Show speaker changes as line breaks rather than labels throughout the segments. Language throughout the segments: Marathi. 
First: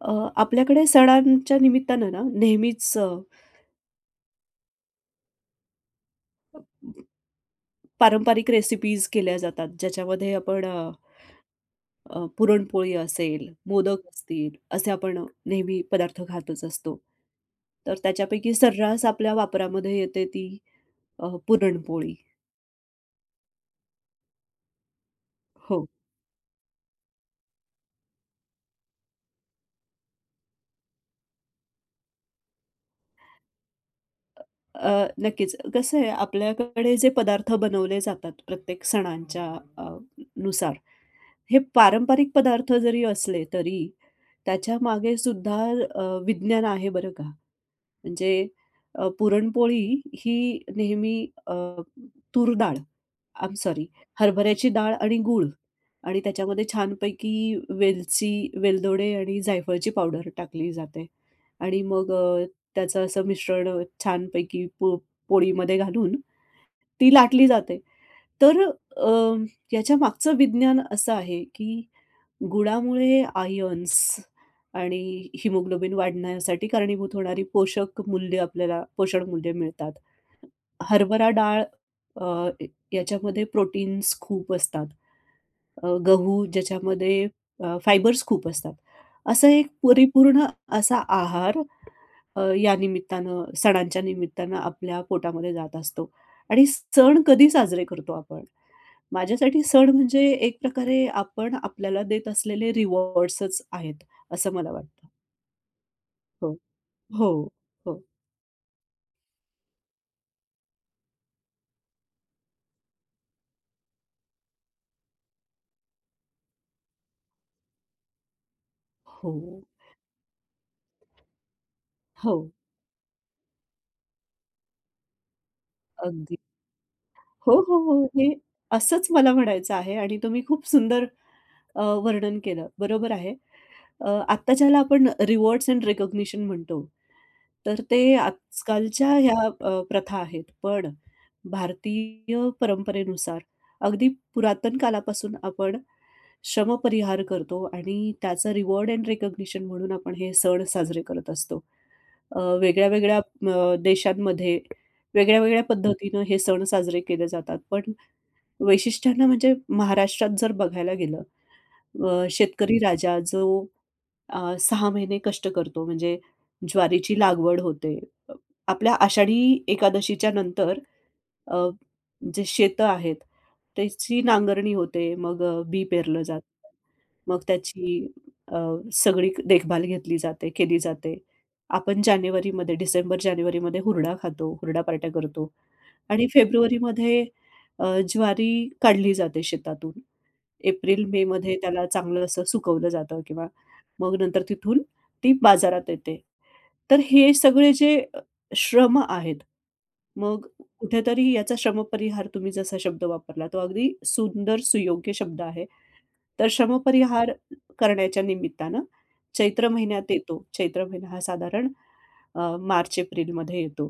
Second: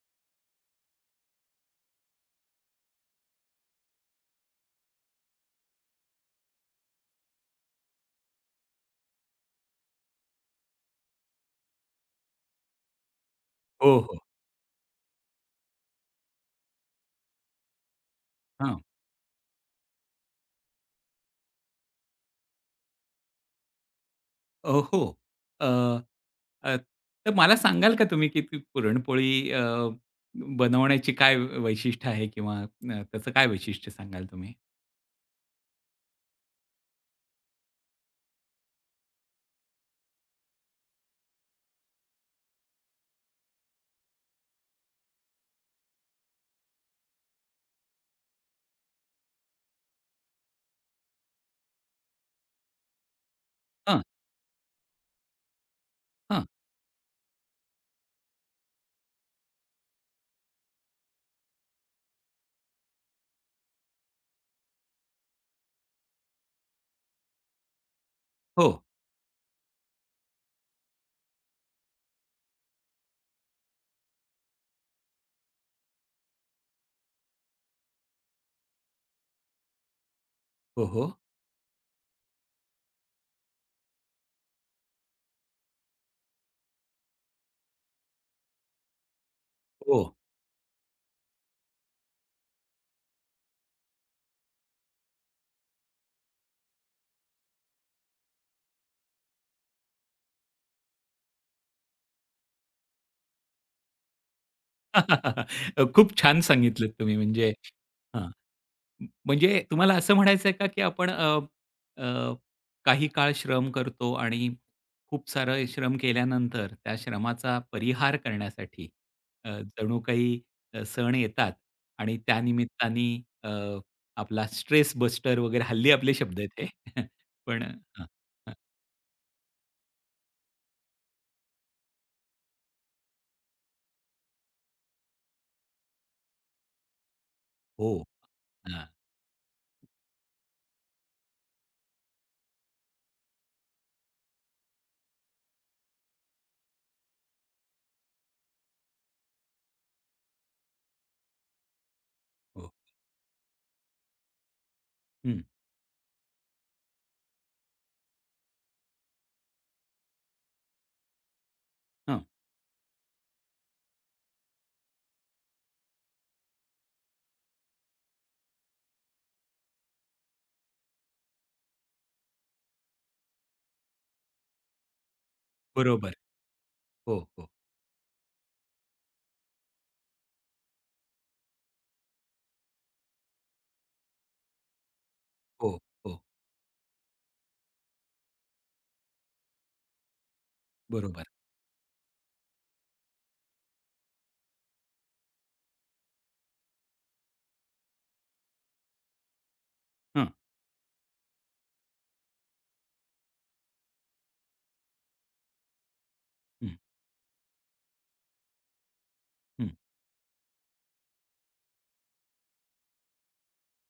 आपल्याकडे सणांच्या निमित्तानं ना नेहमीच पारंपरिक रेसिपीज केल्या जातात, ज्याच्यामध्ये आपण अ, अ, पुरणपोळी असेल,
हो,
मोदक
हो.
असतील, असे आपण नेहमी पदार्थ खातच असतो. तर त्याच्यापैकी
हां.
सर्रास आपल्या वापरामध्ये येते ती पुरणपोळी.
हो. अ,
हो.
अ, तर मला सांगाल का तुम्ही की ती पुरणपोळी बनवण्याची काय वैशिष्ट्य आहे किंवा त्याचं काय वैशिष्ट्य सांगाल तुम्ही?
अ, नक्कीच. कसं आहे आपल्याकडे जे पदार्थ बनवले जातात प्रत्येक सणांच्या अ, नुसार, हे पारंपरिक पदार्थ जरी असले तरी त्याच्यामागे सुद्धा विज्ञान आहे बरं का. म्हणजे पुरणपोळी ही नेहमी अ, तूर डाळ, आय एम सॉरी,
हां,
हरभऱ्याची डाळ आणि गूळ, आणि
हां.
त्याच्यामध्ये छानपैकी वेलची, वेलदोडे आणि जायफळची पावडर टाकली जाते आणि मग त्याचं असं मिश्रण छानपैकी पोळीमध्ये घालून ती लाटली जाते. तर
हो.
अ, याच्या मागचं विज्ञान असं आहे की गुळामुळे आयर्न्स आणि हिमोग्लोबिन वाढण्यासाठी कारणीभूत होणारी पोषक मूल्य, आपल्याला पोषण मूल्य मिळतात.
हो, हो.
हरभरा डाळ, अ, याच्यामध्ये प्रोटीन्स खूप असतात. गहू ज्याच्यामध्ये फायबर्स खूप असतात. असा एक
हो.
परिपूर्ण असा आहार या निमित्तानं, सणांच्या निमित्तानं आपल्या पोटामध्ये जात असतो. आणि सण कधी साजरे करतो आपण? माझ्यासाठी सण म्हणजे एक प्रकारे आपण आपल्याला देत असलेले रिवॉर्ड्सच आहेत, असं मला वाटतं.
खूप छान
हो,
सांगितलत तुम्ही
हो,
म्हणजे
हो,
हां. म्हणजे तुम्हाला असं म्हणायचं आहे का, की आपण अ, अ, काही काळ श्रम करतो आणि खूप सारं श्रम केल्यानंतर त्या श्रमाचा परिहार करण्यासाठी अ,
हो,
जणू काही सण येतात आणि
हो,
त्यानिमित्ताने अ, आपला स्ट्रेस बस्टर वगैरे हल्ली आपले
अगदी.
शब्द आहेत हे.
हो,
पण
हो, हो.
हां,
हे
हां.
असंच मला म्हणायचं आहे आणि तुम्ही खूप सुंदर वर्णन केलं. बरोबर आहे. आत्ता ज्याला आपण रिवॉर्ड्स अँड रिकॉग्निशन म्हणतो, तर
हो.
ते
हां,
आजकालच्या ह्या प्रथा आहेत. पण भारतीय परंपरेनुसार अगदी पुरातन कालापासून आपण श्रमपरिहार करतो आणि त्याचं रिवॉर्ड अँड रिकॉग्निशन म्हणून आपण हे सण साजरे करत असतो.
हो.
वेगळ्या-वेगळ्या देशांमध्ये
हं,
वेगळ्या-वेगळ्या पद्धतीनं हे सण साजरे केले जातात. पण वैशिष्ट्यांना म्हणजे, महाराष्ट्रात जर बघायला गेलं,
हां.
शेतकरी राजा जो 6 महिने कष्ट करतो, म्हणजे ज्वारीची लागवड होते. अ, आपल्या आषाढी एकादशीच्या नंतर अ, जे शेतं आहेत, त्याची नांगरणी होते. मग बी
बरोबर.
पेरलं जातं.
हो,
मग
हो,
त्याची अ, सगळी देखभाल घेतली जाते, केली जाते. आपण जानेवारीमध्ये, डिसेंबर-जानेवारीमध्ये हुरडा खातो, हुरडा पार्ट्या करतो.
हो, हो.
आणि फेब्रुवारीमध्ये ज्वारी काढली जाते शेतातून. एप्रिल,
बरोबर.
मेमध्ये त्याला चांगलं असं सुकवलं जातं किंवा मग नंतर तिथून ती बाजारात येते. तर हे सगळे जे श्रम आहेत, मग कुठेतरी याचा श्रमपरिहार, तुम्ही जसा शब्द वापरला, तो अगदी सुंदर, सुयोग्य शब्द आहे. तर
हं,
श्रमपरिहार करण्याच्या निमित्तानं
हं.
चैत्र महिन्यात येतो. चैत्र महिना हा साधारण अ, मार्च-एप्रिलमध्ये येतो.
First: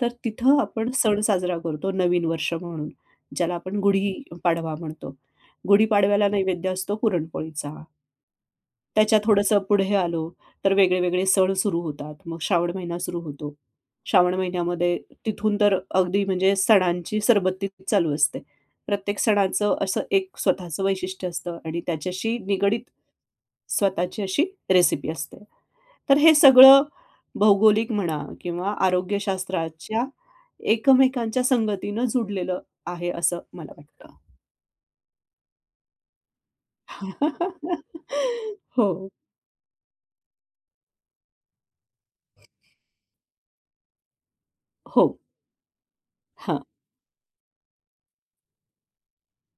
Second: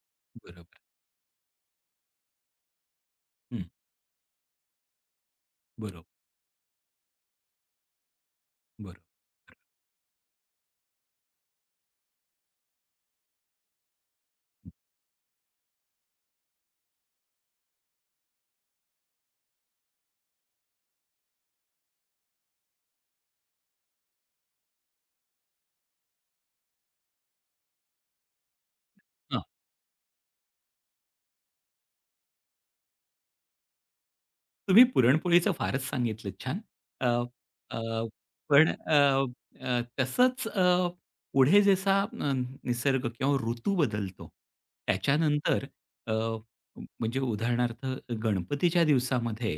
तर तिथं
बरोबर.
आपण सण साजरा करतो नवीन वर्ष म्हणून, ज्याला
हं.
आपण गुढीपाडवा म्हणतो.
बरोबर,
गुढीपाडव्याला नैवेद्य असतो पुरणपोळीचा.
बरोबर.
त्याच्या थोडंसं पुढे आलो, तर वेगळे-वेगळे सण सुरू होतात. मग श्रावण महिना सुरू होतो. श्रावण महिन्यामध्ये तिथून तर अगदी म्हणजे सणांची सरबत्ती चालू असते. प्रत्येक सणाचं असं एक स्वतःचं वैशिष्ट्य असतं आणि त्याच्याशी निगडीत स्वतःची अशी रेसिपी असते. तर हे सगळं भौगोलिक म्हणा किंवा
हां,
आरोग्यशास्त्राच्या, एकमेकांच्या संगतीनं जुडलेलं आहे असं मला वाटतं.
तुम्ही पुरणपोळीचं फारच सांगितलं छान. अ, अ, पण अ,
हो,
अ, तसंच पुढे जसा निसर्ग किंवा ऋतू बदलतो,
हो.
त्याच्यानंतर अ,
हां,
म्हणजे उदाहरणार्थ गणपतीच्या दिवसामध्ये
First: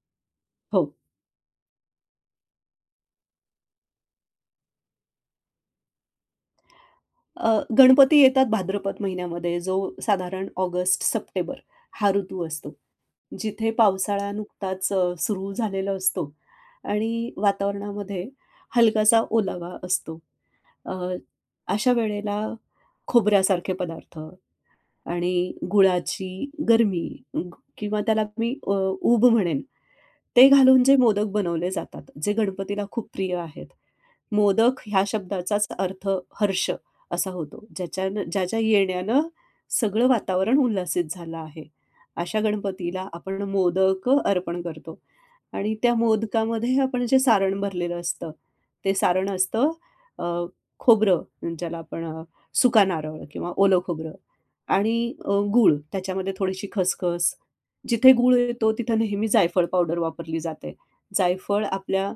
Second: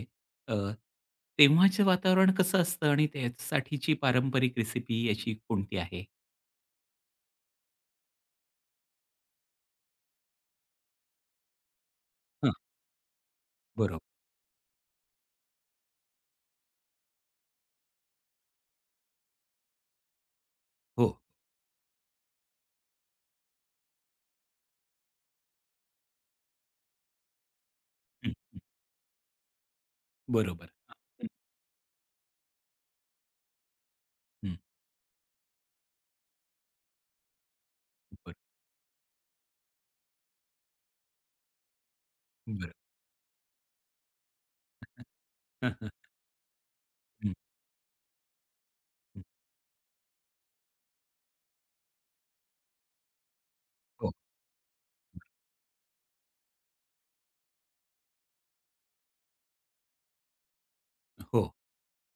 अ,
हो.
तेव्हाचं वातावरण कसं असतं आणि त्यासाठीची पारंपरिक रेसिपी अशी कोणती आहे?
गणपती येतात भाद्रपद महिन्यामध्ये, जो साधारण ऑगस्ट, सप्टेंबर हा ऋतू
हां,
असतो. जिथे
बरोबर.
पावसाळा नुकताच सुरू झालेला असतो आणि वातावरणामध्ये हलकासा ओलावा असतो. अ,
हो.
अशा वेळेला खोबऱ्यासारखे पदार्थ आणि गुळाची गरमी, किंवा त्याला
हं,
मी ऊब म्हणेन. ते
बरोबर.
घालून जे मोदक
हां.
बनवले जातात, जे गणपतीला खूप प्रिय आहेत.
हं,
मोदक ह्या शब्दाचाच अर्थ हर्ष असा होतो.
बरं,
ज्याच्या येण्यानं सगळं वातावरण उल्हासित झालं आहे. अशा
बरं.
गणपतीला आपण मोदक अर्पण करतो आणि
हं.
त्या मोदकामध्ये आपण जे
हं, हं.
सारण भरलेलं असतं, ते सारण असतं अ, खोबरं, ज्याला आपण सुका नारळ किंवा ओलं
हो,
खोबरं, आणि गूळ, त्याच्यामध्ये थोडीशी खसखस. जिथे गूळ येतो तिथं नेहमी जायफळ पावडर वापरली जाते.
हो,
जायफळ आपल्या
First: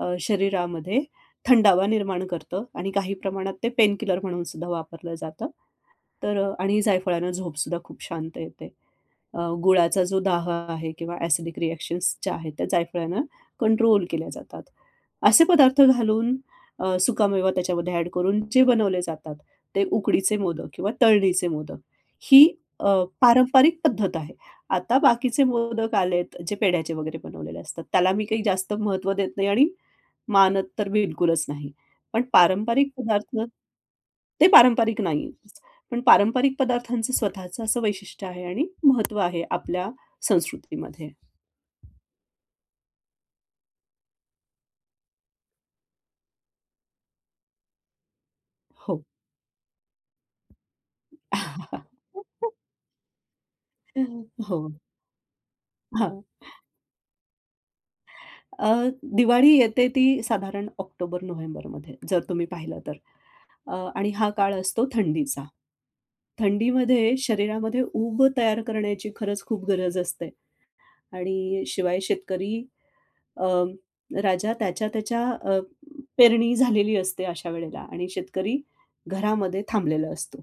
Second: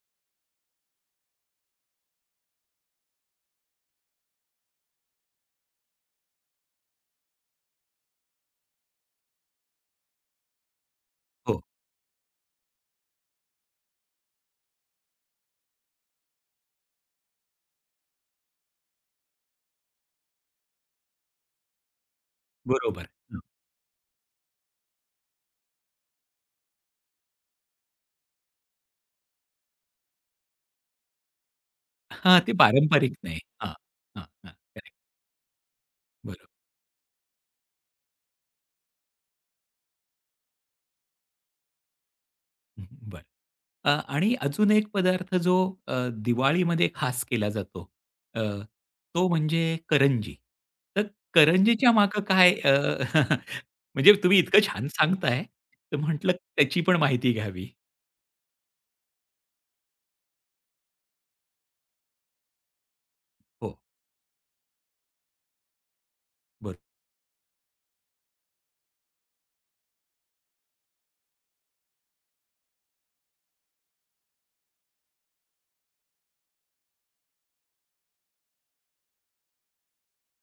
शरीरामध्ये थंडावा निर्माण करतं आणि काही प्रमाणात ते पेनकिलर म्हणून सुद्धा वापरलं जातं. तर आणि जायफळानं झोपसुद्धा खूप शांत येते. गुळाचा जो दाह आहे किंवा ॲसिडिक
हो.
रिएक्शन्स ज्या आहेत त्या जायफळानं कंट्रोल केल्या जातात. असे पदार्थ घालून, सुकामेवा त्याच्यामध्ये ॲड करून जे बनवले जातात, ते उकडीचे मोदक किंवा तळणीचे मोदक. ही अ,
बरोबर. हं.
पारंपरिक पद्धत आहे. आता बाकीचे मोदक आलेत, जे पेढ्याचे वगैरे बनवलेले असतात. त्याला मी काही जास्त महत्त्व देत नाही आणि मानत तर बिलकुलच नाही. पण
हां, ते
पारंपरिक
पारंपरिक
पदार्थ
नाही. हां, हां,
ते
हां. करेक्ट.
पारंपरिक नाहीच. पण
बरोबर.
पारंपरिक पदार्थांचं स्वतःचं असं वैशिष्ट्य आहे आणि महत्त्व आहे आपल्या संस्कृतीमध्ये.
हं, बरं. अ, आणि अजून एक पदार्थ जो अ, दिवाळीमध्ये खास केला जातो, अ,
हो.
तो म्हणजे करंजी. तर करंजीच्या मागे काय म्हणजे तुम्ही इतकं
हो.
छान सांगताय, तर
हां.
म्हटलं त्याची पण माहिती घ्यावी.
अ, दिवाळी येते ती साधारण ऑक्टोबर-नोव्हेंबरमध्ये, जर तुम्ही पाहिलं तर.
हो,
आणि हा काळ असतो थंडीचा.
बरं.
थंडीमध्ये शरीरामध्ये ऊब तयार करण्याची खरंच खूप गरज असते आणि शिवाय शेतकरी अ, राजा, त्याच्या त्याच्या पेरणी झालेली असते अशा वेळेला आणि शेतकरी घरामध्ये थांबलेला असतो.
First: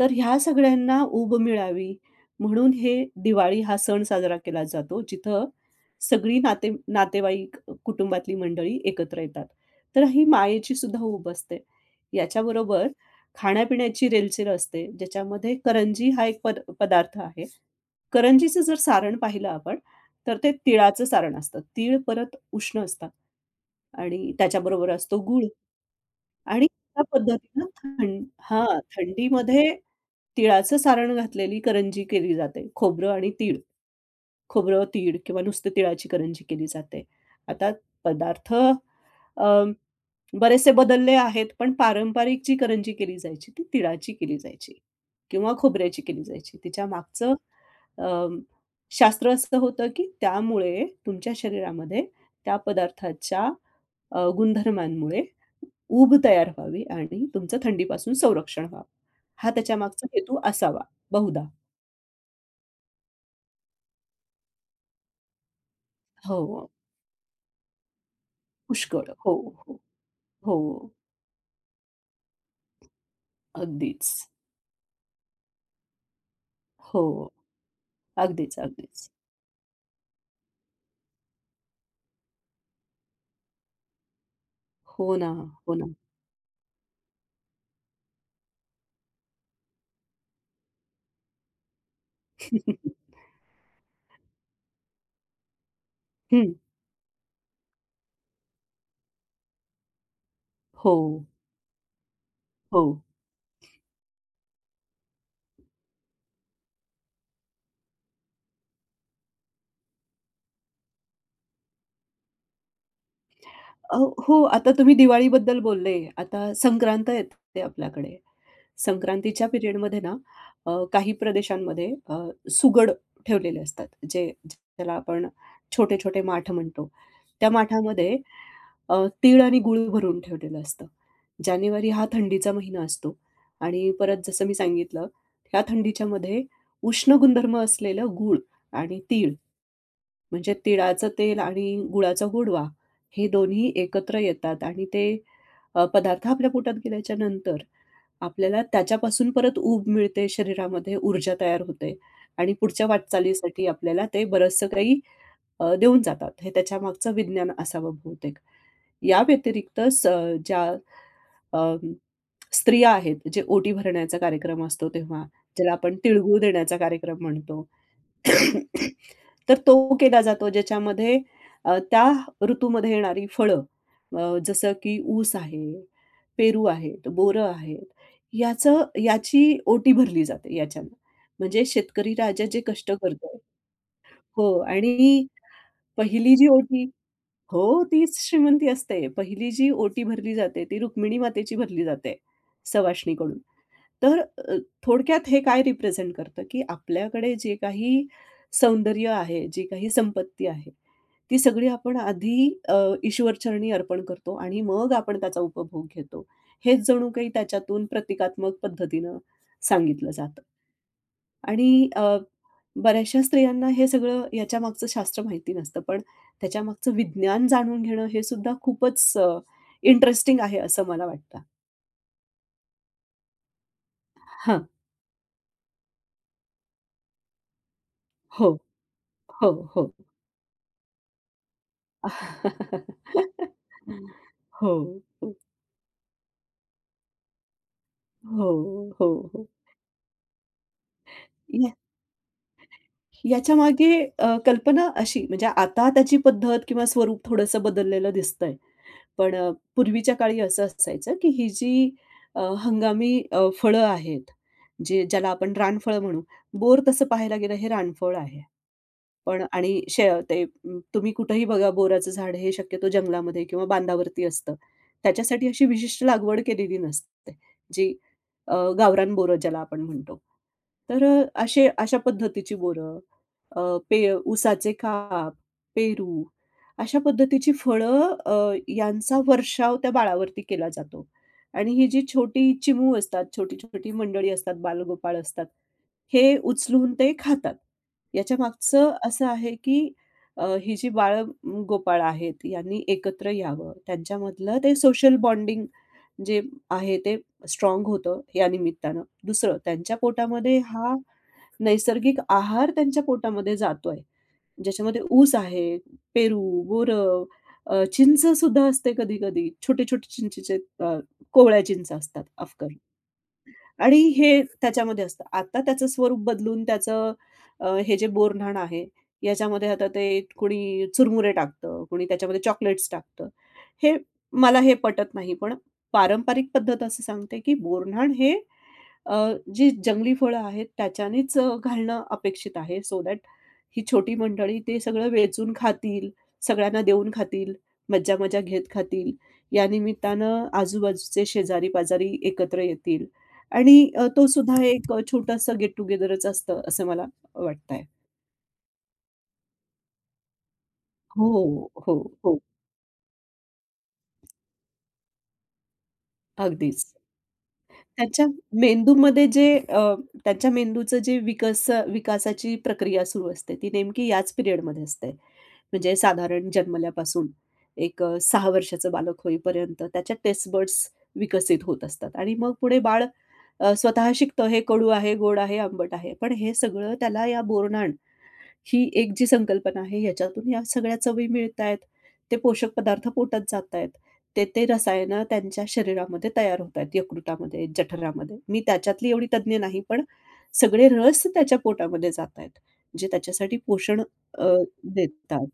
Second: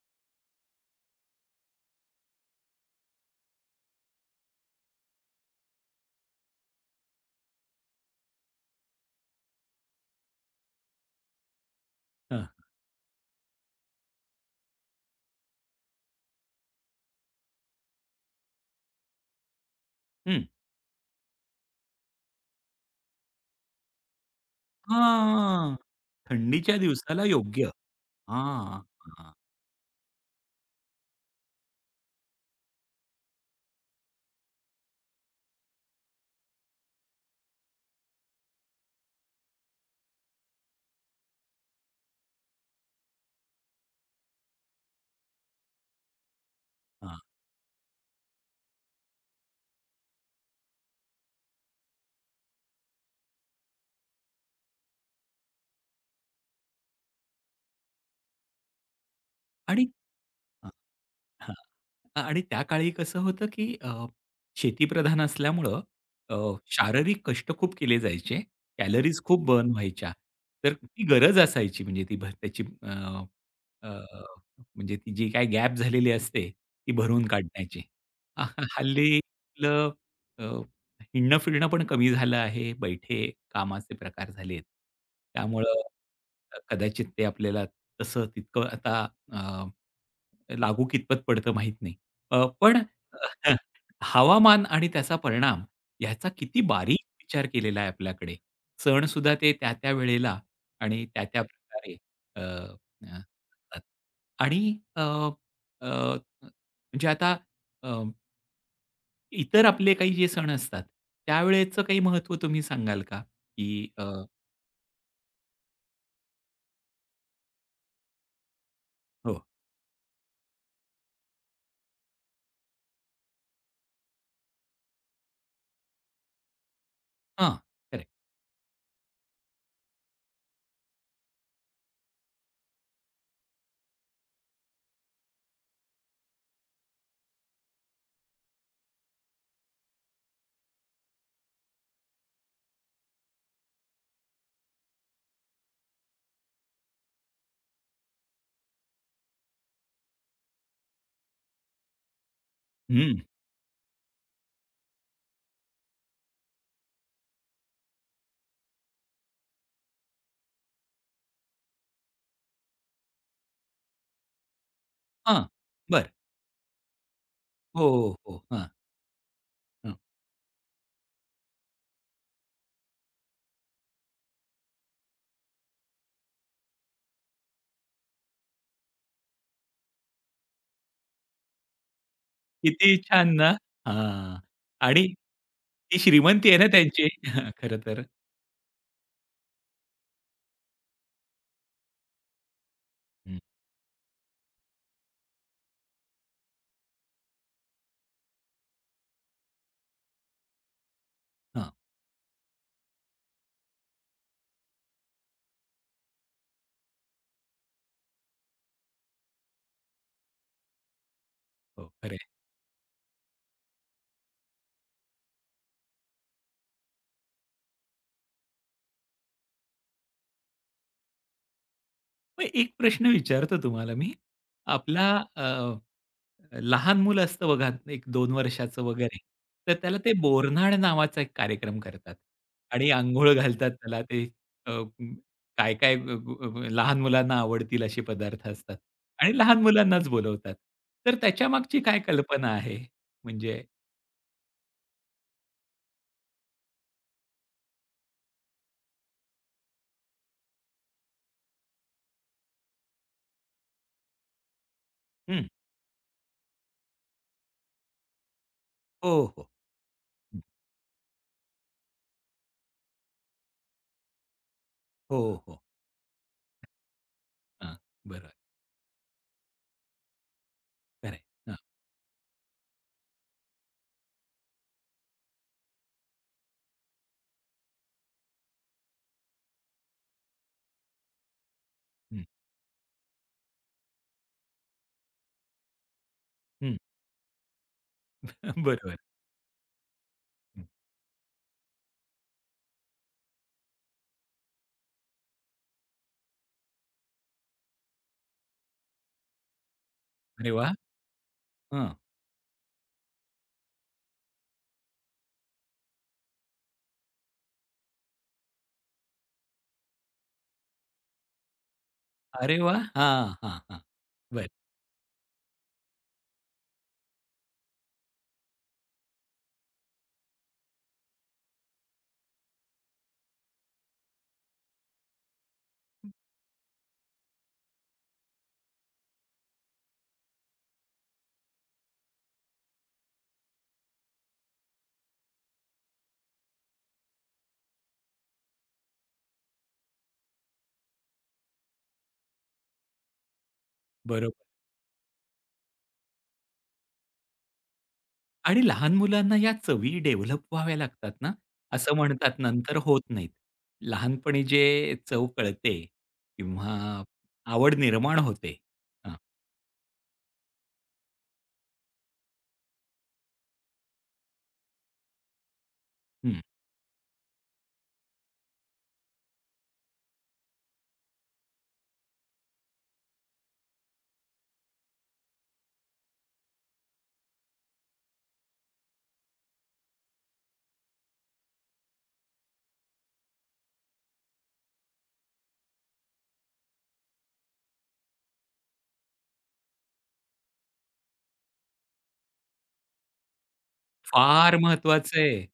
तर ह्या सगळ्यांना ऊब मिळावी म्हणून हे दिवाळी हा सण साजरा केला जातो, जिथं सगळी नाते नातेवाईक, कुटुंबातली मंडळी एकत्र येतात. तर ही मायेची सुद्धा ऊब असते.
हां,
याच्याबरोबर खाण्यापिण्याची रेलचेल असते, ज्याच्यामध्ये करंजी हा एक पदार्थ आहे. करंजीचं जर सारण पाहिलं आपण, तर
हं.
ते तिळाचं सारण असतं. तीळ परत उष्ण असतात आणि त्याच्याबरोबर असतो गूळ,
हां.
आणि
थंडीच्या
त्या
दिवसाला
पद्धतीनं
योग्य.
हां,
हां, हां,
थंडीमध्ये तिळाचं सारण घातलेली करंजी केली जाते. खोबरं आणि तीळ, खोबरं, तीळ किंवा नुसतं तिळाची करंजी केली जाते. आता पदार्थ अ, बरेचसे बदलले आहेत, पण पारंपरिक जी करंजी केली जायची, ती तिळाची केली जायची किंवा खोबऱ्याची केली जायची. तिच्या
हां.
मागचं अ, शास्त्र असं होतं, की त्यामुळे तुमच्या शरीरामध्ये, त्या पदार्थाच्या गुणधर्मांमुळे ऊब तयार व्हावी आणि तुमचं थंडीपासून संरक्षण व्हावं. हा
आणि
त्याच्यामागचा हेतू
हां.
असावा बहुधा.
हां. आणि त्या काळी कसं होतं, की शेतीप्रधान असल्यामुळं अ,
हो,
शारीरिक कष्ट खूप केले जायचे.
पुष्कळ.
कॅलरीज
हो,
खूप बर्न
हो,
व्हायच्या.
हो.
तर ती गरज असायची म्हणजे ती भर त्याची अ, अ,
अगदीच.
म्हणजे ती जी काही गॅप झालेली असते, ती
हो.
भरून काढण्याची. अ,
अगदीच, अगदीच.
हल्ली आपलं अ, हिंडणं-फिरणं पण कमी झालं आहे. बैठे कामाचे प्रकार झालेत.
हो ना, हो
त्यामुळं
ना.
कदाचित ते आपल्याला तसं तितकं आता अ, लागू कितपत पडतं माहीत नाही. पण हवामान आणि त्याचा परिणाम ह्याचा किती बारीक विचार केलेला आहे आपल्याकडे. सणसुद्धा ते त्या-त्या वेळेला
हो,
आणि त्या-त्या प्रकारे अ,
हो.
अ, असतात. आणि अ, अ, म्हणजे आता अ, इतर आपले काही जे सण असतात, त्यावेळेचं काही महत्त्व तुम्ही सांगाल का? की
अ, हो, आता तुम्ही दिवाळीबद्दल बोलले. आता संक्रांत येते आपल्याकडे.
हो.
संक्रांतीच्या पिरियडमध्ये ना, काही प्रदेशांमध्ये सुगड ठेवलेले असतात. ज्याला आपण छोटे-छोटे माठ म्हणतो. त्या
हां, करेक्ट.
माठामध्ये अ, तीळ आणि गूळ भरून ठेवलेलं असतं. जानेवारी हा थंडीचा महिना असतो आणि परत जसं मी सांगितलं, ह्या थंडीच्यामध्ये उष्ण गुणधर्म असलेलं गूळ आणि तीळ, म्हणजे तिळाचं तेल आणि गुळाचा गुडवा, हे दोन्ही एकत्र येतात आणि ते पदार्थ आपल्या पोटात गेल्याच्या नंतर आपल्याला त्याच्यापासून परत ऊब मिळते, शरीरामध्ये ऊर्जा तयार होते आणि पुढच्या वाटचालीसाठी आपल्याला ते बरचसं काही देऊन जातात. हे त्याच्यामागचं विज्ञान असावं बहुतेक. या व्यतिरिक्त ज्या अ, स्त्रिया आहेत, जे ओटी भरण्याचा कार्यक्रम असतो तेव्हा,
हां.
ज्याला आपण
बरं.
तिळगूळ देण्याचा कार्यक्रम म्हणतो.
हो, हो, हो.
तर तो
हां.
केला जातो, ज्याच्यामध्ये त्या ऋतूमध्ये येणारी फळं, जसं की ऊस आहे, पेरू आहेत, बोरं आहेत, याची ओटी भरली जाते याच्यानं. म्हणजे शेतकरी राजा जे कष्ट
किती छान
करतोय,
ना? हां.
हो,
आणि
आणि
ती
पहिली जी
श्रीमंती आहे ना
ओटी,
त्यांची खरं
हो,
तर.
तीच श्रीमंती असते. पहिली जी ओटी भरली जाते ती रुक्मिणी मातेची भरली जाते सवाष्णीकडून.
हं.
तर थोडक्यात हे काय रिप्रेझेंट करतं, की आपल्याकडे जे काही सौंदर्य आहे, जी काही संपत्ती आहे, ती सगळी
हां,
आपण आधी ईश्वरचरणी अर्पण करतो आणि मग आपण त्याचा उपभोग घेतो. हेच जणू काही त्याच्यातून प्रतिकात्मक पद्धतीनं सांगितलं जातं.
हो
आणि
खरं आहे.
बऱ्याचशा स्त्रियांना हे सगळं, याच्यामागचं शास्त्र माहिती नसतं. पण त्याच्यामागचं विज्ञान जाणून घेणं हे सुद्धा खूपच इंटरेस्टिंग आहे असं मला वाटतं.
मग एक प्रश्न विचारतो तुम्हाला मी.
हां.
आपला अ, लहान मुलं असतं बघा, एक दोन
हो.
वर्षाचं वगैरे,
हो,
तर
हो.
त्याला ते बोरन्हाण नावाचा एक कार्यक्रम करतात
हो,
आणि अंघोळ घालतात त्याला ते अ, म,
हो,
काय, काय अ, अ, लहान मुलांना आवडतील असे पदार्थ
हो,
असतात आणि
हो.
लहान मुलांनाच बोलवतात. तर
या
त्याच्यामागची काय कल्पना आहे?
याच्या
म्हणजे
मागे कल्पना अशी, म्हणजे आता त्याची पद्धत किंवा स्वरूप थोडंसं बदललेलं दिसतंय. पण पूर्वीच्या काळी असं असायचं, की ही जी हंगामी फळं आहेत, ज्याला
हं.
आपण रानफळं म्हणू. बोर तसं पाहायला गेलं हे रानफळ आहे.
हो,
पण
हो.
आणि शे ते अं, तुम्ही कुठेही बघा, बोराचं झाड हे शक्यतो जंगलामध्ये किंवा बांधावरती असतं.
हो,
त्याच्यासाठी
हो.
अशी विशिष्ट लागवड केलेली नसते.
हां,
जी
बरोबर.
गावरान बोरं ज्याला आपण म्हणतो. तर
खरं हां,
असे, अशा पद्धतीची बोरं, अ, ऊसाचे काप, पेरू, अशा पद्धतीची फळं, यांचा वर्षाव त्या बाळावरती केला जातो. आणि ही जी
हं,
छोटी चिमू असतात, छोटी-छोटी मंडळी असतात, बालगोपाळ असतात. हे
हं.
उचलून ते खातात. याच्यामागचं
बरोबर.
असं आहे की
हं.
ही जी बाळ-गोपाळ आहेत यांनी एकत्र यावं. त्यांच्यामधलं ते सोशल बॉन्डिंग जे आहे ते स्ट्राँग होतं या निमित्तानं. दुसरं, त्यांच्या
अरे
पोटामध्ये
वाह!
हा
हं.
नैसर्गिक आहार त्यांच्या पोटामध्ये जातोय. ज्याच्यामध्ये ऊस आहे, पेरू, बोरं, चिंच सुद्धा असते कधी-कधी. छोटे-छोटे चिंचेचे, अ, कोवळ्या चिंच असतात,
अरे
अफकर.
वाह! हां, हां, हां.
आणि हे
बरं,
त्याच्यामध्ये असतं. आता त्याचं स्वरूप बदलून, त्याचं हे जे बोरन्हाण आहे, याच्यामध्ये आता ते कोणी चुरमुरे टाकतं, कोणी त्याच्यामध्ये चॉकलेट्स टाकतं. हे मला हे पटत नाही. पण पारंपरिक पद्धत असं सांगते, की बोरन्हाण हे अ, जी जंगली फळं आहेत त्याच्यानेच घालणं अपेक्षित आहे. सो दॅट ही छोटी मंडळी ते सगळं वेचून खातील, सगळ्यांना देऊन खातील, मज्जा-मजा घेत खातील. या निमित्तानं आजूबाजूचे शेजारी-पाजारी एकत्र येतील. आणि तो
बरोबर.
सुद्धा एक छोटासा गेट टुगेदरच असतं असं मला वाटतंय.
आणि लहान मुलांना या चवी डेव्हलप व्हाव्या लागतात ना,
हो,
असं
हो,
म्हणतात
हो.
नंतर होत नाहीत. लहानपणी जे चव कळते
अगदीच.
किंवा आवड निर्माण
त्याच्या
होते. हां,
मेंदूमध्ये जे अ, त्याच्या मेंदूचं जे विकासाची प्रक्रिया सुरू असते ती नेमकी याच पिरियडमध्ये असते. म्हणजे
हं.
साधारण जन्मल्यापासून एक, 6 वर्षाचं बालक होईपर्यंत, त्याच्या टेस्ट बड्स विकसित होत असतात आणि मग पुढे बाळ स्वतः शिकतं हे कडू आहे, गोड आहे, आंबट आहे. पण हे सगळं त्याला या बोरन्हाण, ही एक जी संकल्पना आहे ह्याच्यातून, या सगळ्या चवी मिळतायत. ते पोषक पदार्थ पोटात जातायत. ते रसायनं त्यांच्या शरीरामध्ये तयार होतायत, यकृतामध्ये, जठरामध्ये. मी त्याच्यातली एवढी तज्ञ नाही, पण सगळे रस त्याच्या पोटामध्ये जातायत, जे त्याच्यासाठी पोषण अ,
फार महत्वाचं आहे.
देतात.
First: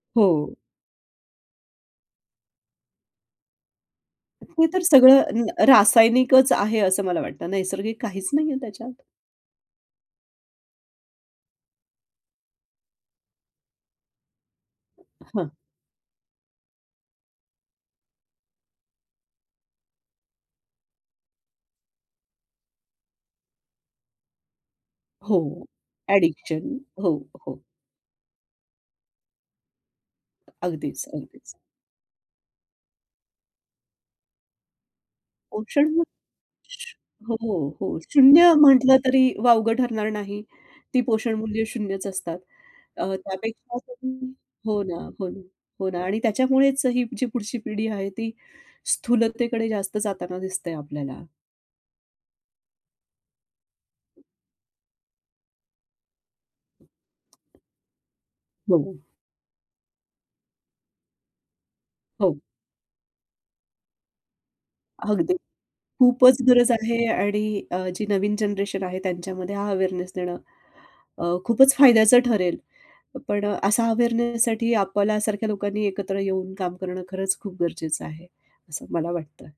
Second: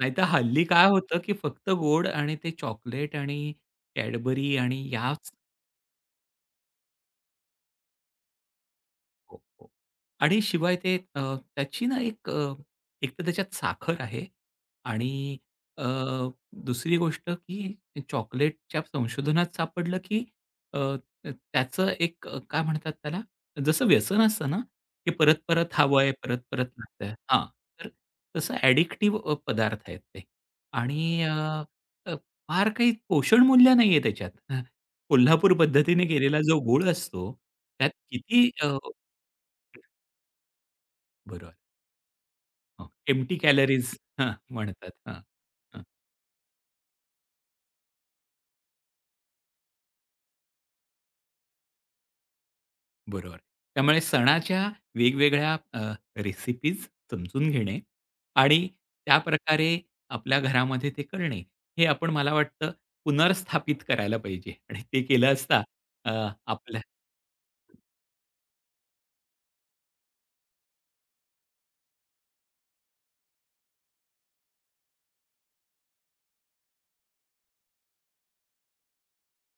नाहीतर
हो.
हल्ली काय होतं, की फक्त गोड आणि ते चॉकलेट आणि Cadbury
ते तर
आणि
सगळं
याच
न रासायनिकच आहे असं मला वाटतं. नैसर्गिक काहीच नाहीये त्याच्यात.
हो, हो. आणि शिवाय ते त्याची ना एक एकतर त्याच्यात साखर आहे आणि
हां.
अ, दुसरी गोष्ट की चॉकलेटच्या संशोधनात सापडलं की अ, त्याचं एक काय म्हणतात त्याला? जसं व्यसन असतं ना, की
हो.
परत-परत हवंय, परत-परत
ॲडिक्शन.
लागतंय.
हो,
हां,
हो.
तर तसं ॲडिक्टिव्ह पदार्थ आहेत ते
अगदीच,
आणि अ,
अगदीच.
अ, फार काही पोषण मूल्य नाहीये त्याच्यात. कोल्हापूर
पोषण,
पद्धतीने केलेला जो गूळ असतो,
हो,
त्यात
हो.
किती
0
अ
म्हटलं तरी वावगं ठरणार नाही. ती
बरोबर.
पोषणमूल्य 0च असतात.
हो, एम्प्टी
त्यापेक्षा
कॅलरीज हां,
तुम्ही हो
म्हणतात.
ना,
हां,
हो ना,
हां,
हो ना. आणि त्याच्यामुळेच ही जी पुढची पिढी आहे ती स्थूलतेकडे जास्त जाताना दिसतंय आपल्याला.
बरोबर. त्यामुळे सणाच्या वेगवेगळ्या रेसिपीज समजून घेणे आणि
हो,
त्याप्रकारे आपल्या घरामध्ये ते करणे, हे आपण मला
हो.
वाटतं पुनर्स्थापित करायला पाहिजे आणि ते केलं
अगदी
असता अ,
खूपच गरज
आपल्या
आहे. आणि जी नवीन जनरेशन आहे त्यांच्यामध्ये हा अवेअरनेस देणं खूपच फायद्याचं ठरेल. पण असा अवेअरनेससाठी आपल्यासारख्या लोकांनी एकत्र येऊन काम करणं खरंच खूप गरजेचं आहे, असं मला वाटतं.